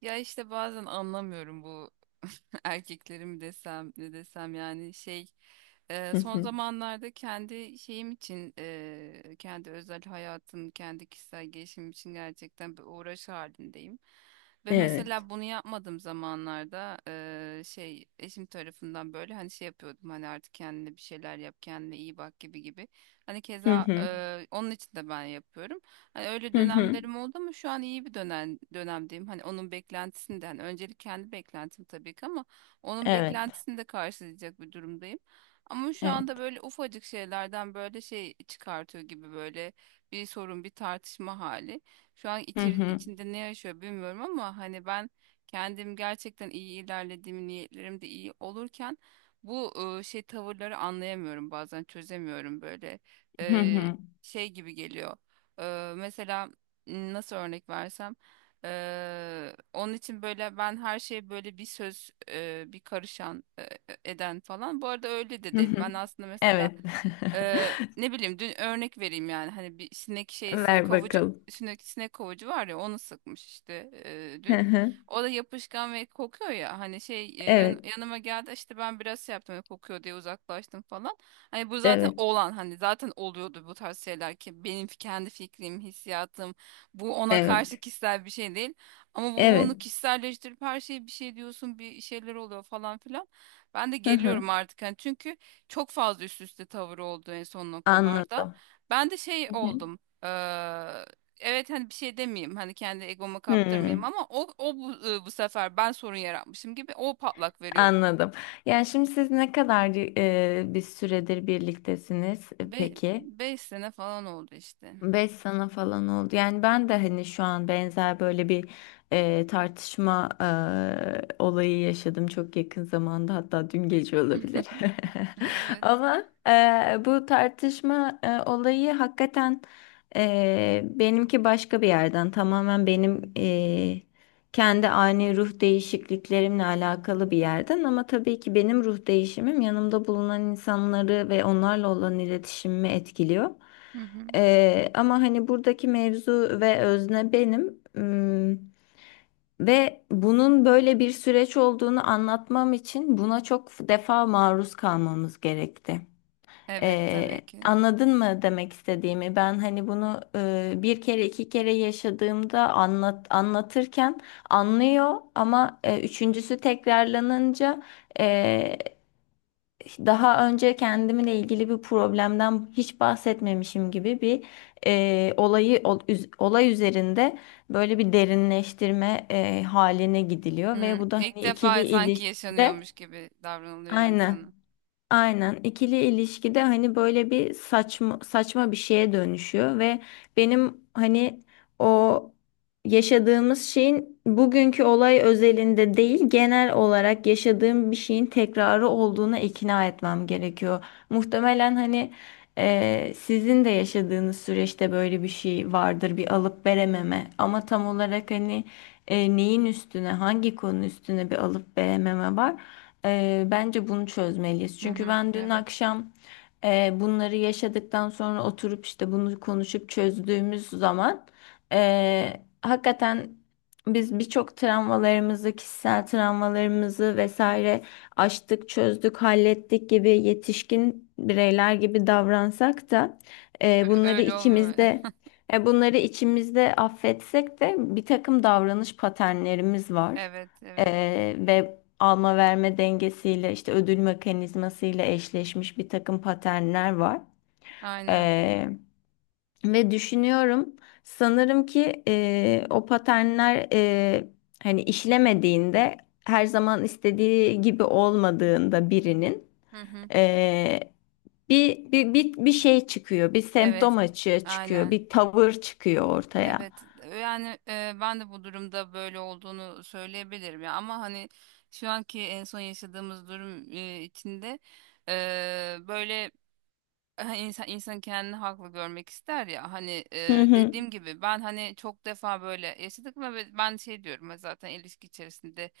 Ya işte bazen anlamıyorum bu erkekleri mi desem ne desem yani Hı son hı. zamanlarda kendi şeyim için kendi özel hayatım kendi kişisel gelişimim için gerçekten bir uğraş halindeyim. Ve Evet. mesela bunu yapmadığım zamanlarda eşim tarafından böyle hani şey yapıyordum hani artık kendine bir şeyler yap kendine iyi bak gibi gibi. Hani Hı keza hı. Onun için de ben yapıyorum. Hani öyle Hı hı. dönemlerim oldu ama şu an iyi bir dönemdeyim. Hani onun beklentisinden öncelik kendi beklentim tabii ki ama onun Evet. beklentisini de karşılayacak bir durumdayım. Ama şu Evet. anda böyle ufacık şeylerden böyle şey çıkartıyor gibi böyle bir sorun bir tartışma hali. Şu an Hı hı. içinde ne yaşıyor bilmiyorum ama hani ben kendim gerçekten iyi ilerlediğim niyetlerim de iyi olurken bu şey tavırları anlayamıyorum bazen çözemiyorum böyle. Hı E, hı. Şey gibi geliyor. Mesela nasıl örnek versem, onun için böyle ben her şeye böyle bir söz bir karışan eden falan. Bu arada öyle de Hı değil. hı. Ben aslında mesela Evet. Ne bileyim dün örnek vereyim yani hani bir sinek şeysi Ver kovucu bakalım. sinek kovucu var ya onu sıkmış işte Hı dün. hı. O da yapışkan ve kokuyor ya hani şey Evet. yanıma geldi işte ben biraz şey yaptım hani kokuyor diye uzaklaştım falan. Hani bu zaten Evet. olan hani zaten oluyordu bu tarz şeyler ki benim kendi fikrim, hissiyatım bu ona karşı Evet. kişisel bir şey değil. Ama bu onu Evet. kişiselleştirip her şeye bir şey diyorsun bir şeyler oluyor falan filan. Ben de Hı geliyorum hı. artık hani çünkü çok fazla üst üste tavır oldu en son noktalarda. Anladım. Ben de şey Hı hı. oldum. Evet hani bir şey demeyeyim hani kendi egomu kaptırmayayım Hmm, ama o, o bu sefer ben sorun yaratmışım gibi o patlak veriyor. Anladım. Yani şimdi siz ne kadar bir süredir birliktesiniz, peki? 5 sene falan oldu işte. 5 sene falan oldu. Yani ben de hani şu an benzer böyle bir tartışma olayı yaşadım çok yakın zamanda, hatta dün gece olabilir. Evet. Ama bu tartışma olayı hakikaten benimki başka bir yerden, tamamen benim kendi ani ruh değişikliklerimle alakalı bir yerden, ama tabii ki benim ruh değişimim yanımda bulunan insanları ve onlarla olan iletişimimi etkiliyor. Hı hı. Ama hani buradaki mevzu ve özne benim. Ve bunun böyle bir süreç olduğunu anlatmam için buna çok defa maruz kalmamız gerekti. Evet tabii ki. Anladın mı demek istediğimi? Ben hani bunu bir kere iki kere yaşadığımda anlatırken anlıyor, ama üçüncüsü tekrarlanınca daha önce kendimle ilgili bir problemden hiç bahsetmemişim gibi bir olay üzerinde böyle bir derinleştirme haline gidiliyor, ve Hmm, bu da ilk hani ikili defa sanki ilişkide yaşanıyormuş gibi davranılıyor yani aynen. sana. Aynen ikili ilişkide hani böyle bir saçma saçma bir şeye dönüşüyor ve benim hani o yaşadığımız şeyin bugünkü olay özelinde değil, genel olarak yaşadığım bir şeyin tekrarı olduğuna ikna etmem gerekiyor. Muhtemelen hani sizin de yaşadığınız süreçte böyle bir şey vardır, bir alıp verememe, ama tam olarak hani neyin üstüne, hangi konu üstüne bir alıp verememe var. Bence bunu çözmeliyiz. Hı Çünkü hı. ben dün Evet. akşam bunları yaşadıktan sonra oturup işte bunu konuşup çözdüğümüz zaman hakikaten biz birçok travmalarımızı, kişisel travmalarımızı vesaire aştık, çözdük, hallettik gibi, yetişkin bireyler gibi davransak da e, bunları Öyle olmuyor. içimizde bunları içimizde affetsek de, bir takım davranış paternlerimiz var. Evet, evet. Ve alma verme dengesiyle, işte ödül mekanizmasıyla eşleşmiş bir takım paternler var. Aynen. Ee, Ve düşünüyorum, sanırım ki o paternler hani işlemediğinde, her zaman istediği gibi olmadığında birinin Hı hı. e, bir şey çıkıyor, bir semptom Evet. açığa çıkıyor, Aynen. bir tavır çıkıyor ortaya. Evet. Yani ben de bu durumda böyle olduğunu söyleyebilirim ya ama hani şu anki en son yaşadığımız durum içinde böyle. Ha, insan kendini haklı görmek ister ya hani Hı hı, dediğim gibi ben hani çok defa böyle yaşadık ve ben şey diyorum ya zaten ilişki içerisinde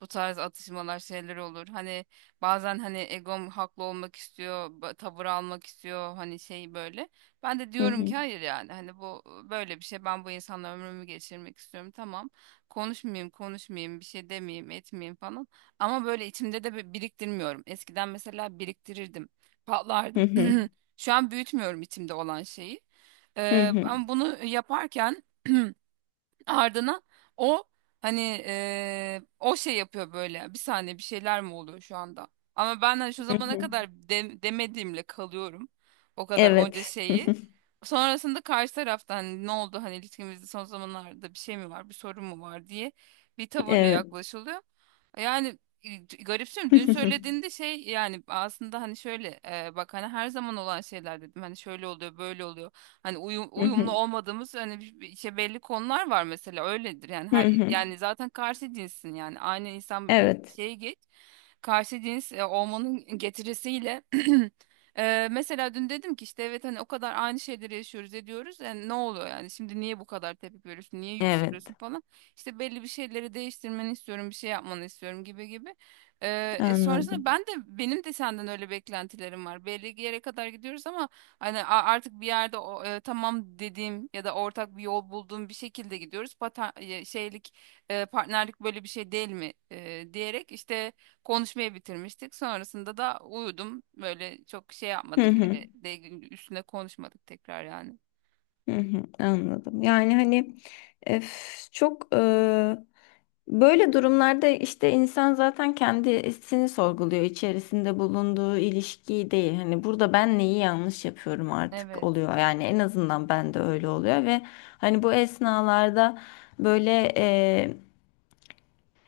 bu tarz atışmalar şeyler olur hani bazen hani egom haklı olmak istiyor tavır almak istiyor hani şey böyle ben de hı diyorum ki hı, hayır yani hani bu böyle bir şey ben bu insanla ömrümü geçirmek istiyorum tamam konuşmayayım bir şey demeyeyim etmeyeyim falan ama böyle içimde de biriktirmiyorum eskiden mesela biriktirirdim hı patlardım. hı, Şu an büyütmüyorum içimde olan şeyi. hı hı, Ama bunu yaparken ardına o hani o şey yapıyor böyle. Bir saniye bir şeyler mi oluyor şu anda? Ama ben hani şu hı zamana hı. kadar demediğimle kalıyorum. O kadar onca Evet. şeyi. Sonrasında karşı taraftan hani ne oldu hani ilişkimizde son zamanlarda bir şey mi var, bir sorun mu var diye bir tavırla Evet. yaklaşılıyor. Yani garipsiyorum. Dün söylediğinde şey yani aslında hani şöyle bak hani her zaman olan şeyler dedim. Hani şöyle oluyor, böyle oluyor. Hani uyumlu olmadığımız hani işte belli konular var mesela öyledir. Yani Hı her hı. yani zaten karşı cinsin yani aynı insan Evet, şeye geç karşı cins olmanın getirisiyle mesela dün dedim ki işte evet hani o kadar aynı şeyleri yaşıyoruz ediyoruz yani ne oluyor yani şimdi niye bu kadar tepki veriyorsun niye yükseliyorsun evet. falan işte belli bir şeyleri değiştirmeni istiyorum bir şey yapmanı istiyorum gibi gibi. E, Sonrasında Anladım. ben de benim de senden öyle beklentilerim var belli bir yere kadar gidiyoruz ama hani artık bir yerde tamam dediğim ya da ortak bir yol bulduğum bir şekilde gidiyoruz partnerlik böyle bir şey değil mi diyerek işte konuşmayı bitirmiştik. Sonrasında da uyudum. Böyle çok şey Hı yapmadık. hı. Öyle de üstüne konuşmadık tekrar yani. Hı hı. Anladım. Yani hani, öf, çok, böyle durumlarda işte insan zaten kendisini sorguluyor, içerisinde bulunduğu ilişkiyi değil. Hani, burada ben neyi yanlış yapıyorum artık Evet. oluyor. Yani en azından ben de öyle oluyor, ve hani bu esnalarda böyle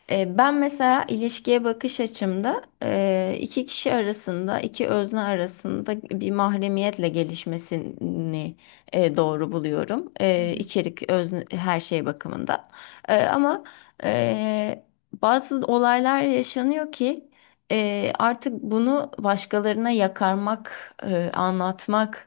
E, ben mesela ilişkiye bakış açımda iki kişi arasında, iki özne arasında bir mahremiyetle gelişmesini doğru buluyorum. Hı E, hı. içerik, özne, her şey bakımından. Ama e, bazı olaylar yaşanıyor ki artık bunu başkalarına yakarmak, anlatmak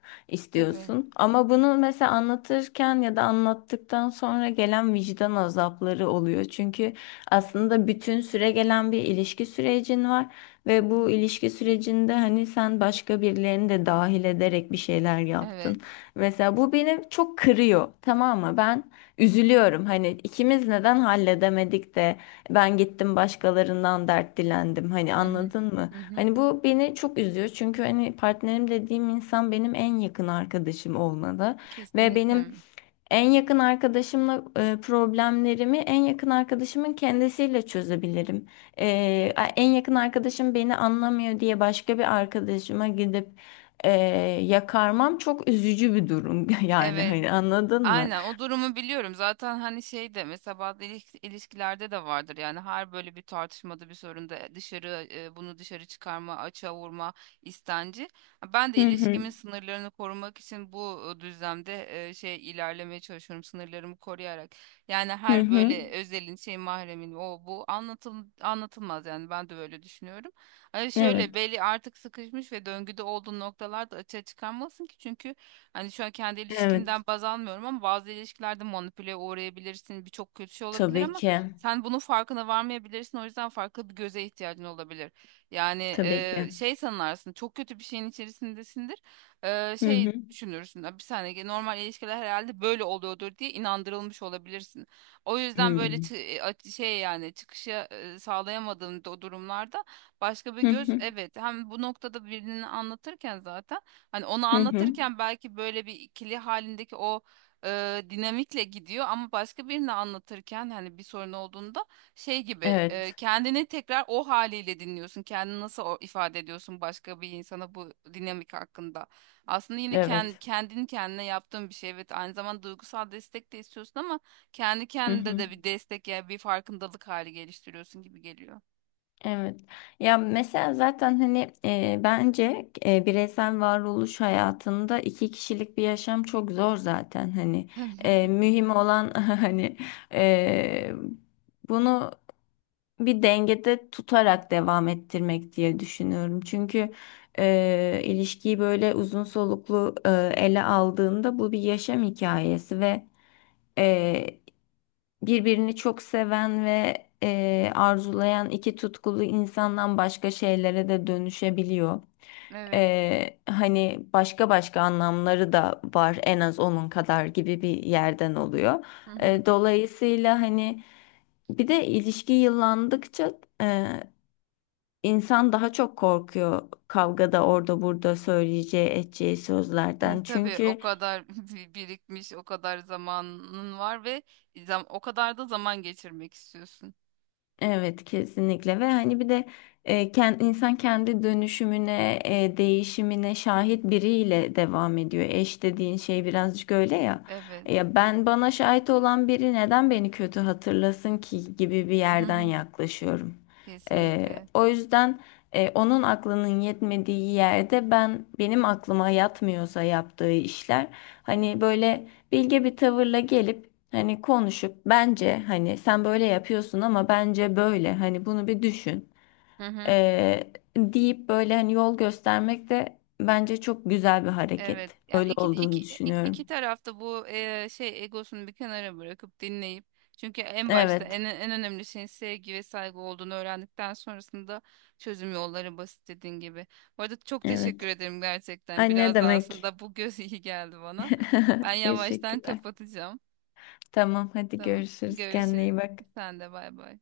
Tabii. istiyorsun. Ama bunu mesela anlatırken ya da anlattıktan sonra gelen vicdan azapları oluyor. Çünkü aslında bütün süre gelen bir ilişki sürecin var, ve Hı hı. bu ilişki sürecinde hani sen başka birilerini de dahil ederek bir şeyler Evet. yaptın. Mesela bu beni çok kırıyor, tamam mı? Ben üzülüyorum. Hani ikimiz neden halledemedik de ben gittim başkalarından dert dilendim. Hani Hı hı. anladın mı? Hı hı. Hani bu beni çok üzüyor. Çünkü hani partnerim dediğim insan benim en yakın arkadaşım olmalı, ve Kesinlikle. benim en yakın arkadaşımla problemlerimi en yakın arkadaşımın kendisiyle çözebilirim. En yakın arkadaşım beni anlamıyor diye başka bir arkadaşıma gidip e, yakarmam çok üzücü bir durum. Yani Evet. hani, anladın mı? Aynen o durumu biliyorum. Zaten hani şey de mesela bazı ilişkilerde de vardır. Yani her böyle bir tartışmada bir sorunda dışarı bunu dışarı çıkarma, açığa vurma istenci. Ben de Hı hı. ilişkimin sınırlarını korumak için bu düzlemde şey ilerlemeye çalışıyorum sınırlarımı koruyarak. Yani Hı her hı. böyle özelin şey mahremin o bu anlatılmaz yani ben de böyle düşünüyorum. Hani şöyle Evet. belli artık sıkışmış ve döngüde olduğu noktalarda açığa çıkarmasın ki çünkü hani şu an kendi ilişkimden Evet. baz almıyorum ama bazı ilişkilerde manipüle uğrayabilirsin. Birçok kötü şey olabilir Tabii ama ki. sen bunun farkına varmayabilirsin. O yüzden farklı bir göze ihtiyacın olabilir. Yani Tabii ki. şey sanırsın çok kötü bir şeyin içerisindesindir. E, Hı şey hı. düşünürsün. "Ya bir saniye normal ilişkiler herhalde böyle oluyordur diye inandırılmış olabilirsin. O yüzden böyle Hmm. Şey yani çıkışı sağlayamadığın durumlarda başka bir Hı göz hı. evet hem bu noktada birini anlatırken zaten hani onu Hı hı. Hı. anlatırken belki böyle bir ikili halindeki o dinamikle gidiyor ama başka birini anlatırken hani bir sorun olduğunda şey gibi Evet. kendini tekrar o haliyle dinliyorsun. Kendini nasıl ifade ediyorsun başka bir insana bu dinamik hakkında. Aslında yine Evet. kendini kendine yaptığın bir şey. Evet aynı zamanda duygusal destek de istiyorsun ama kendi Hı kendine hı. de bir destek yani bir farkındalık hali geliştiriyorsun gibi geliyor. Evet. Ya mesela zaten hani, bence bireysel varoluş hayatında iki kişilik bir yaşam çok zor zaten hani E, Tabii. mühim olan hani e, bunu bir dengede tutarak devam ettirmek diye düşünüyorum. Çünkü ilişkiyi böyle uzun soluklu ele aldığında bu bir yaşam hikayesi, ve birbirini çok seven ve arzulayan iki tutkulu insandan başka şeylere de dönüşebiliyor. Evet. Hani başka başka anlamları da var en az onun kadar, gibi bir yerden oluyor. Hı hı. Dolayısıyla hani, bir de ilişki yıllandıkça e, insan daha çok korkuyor kavgada orada burada söyleyeceği, edeceği Hı, sözlerden. tabii o Çünkü. kadar birikmiş, o kadar zamanın var ve o kadar da zaman geçirmek istiyorsun. Evet, kesinlikle, ve hani bir de insan kendi dönüşümüne, değişimine şahit biriyle devam ediyor. Eş dediğin şey birazcık öyle ya. E, Evet. Ya ben, bana şahit olan biri neden beni kötü hatırlasın ki, gibi bir Hı yerden hı. yaklaşıyorum. E, Kesinlikle. o yüzden onun aklının yetmediği yerde, benim aklıma yatmıyorsa yaptığı işler hani böyle bilge bir tavırla gelip, hani konuşup, bence hani sen böyle yapıyorsun ama bence böyle hani bunu bir düşün, Hı hı. Deyip böyle hani yol göstermek de bence çok güzel bir Evet. hareket. Yani Öyle iki olduğunu iki iki, iki düşünüyorum. tarafta bu şey egosunu bir kenara bırakıp dinleyip çünkü en başta Evet, en önemli şeyin sevgi ve saygı olduğunu öğrendikten sonrasında çözüm yolları basit dediğin gibi. Bu arada çok teşekkür evet. ederim gerçekten. Ay, ne Biraz da demek. aslında bu göz iyi geldi bana. Ben yavaştan Teşekkürler. kapatacağım. Tamam, hadi Tamam. görüşürüz, kendine Görüşürüz. iyi bak. Sen de bay bay.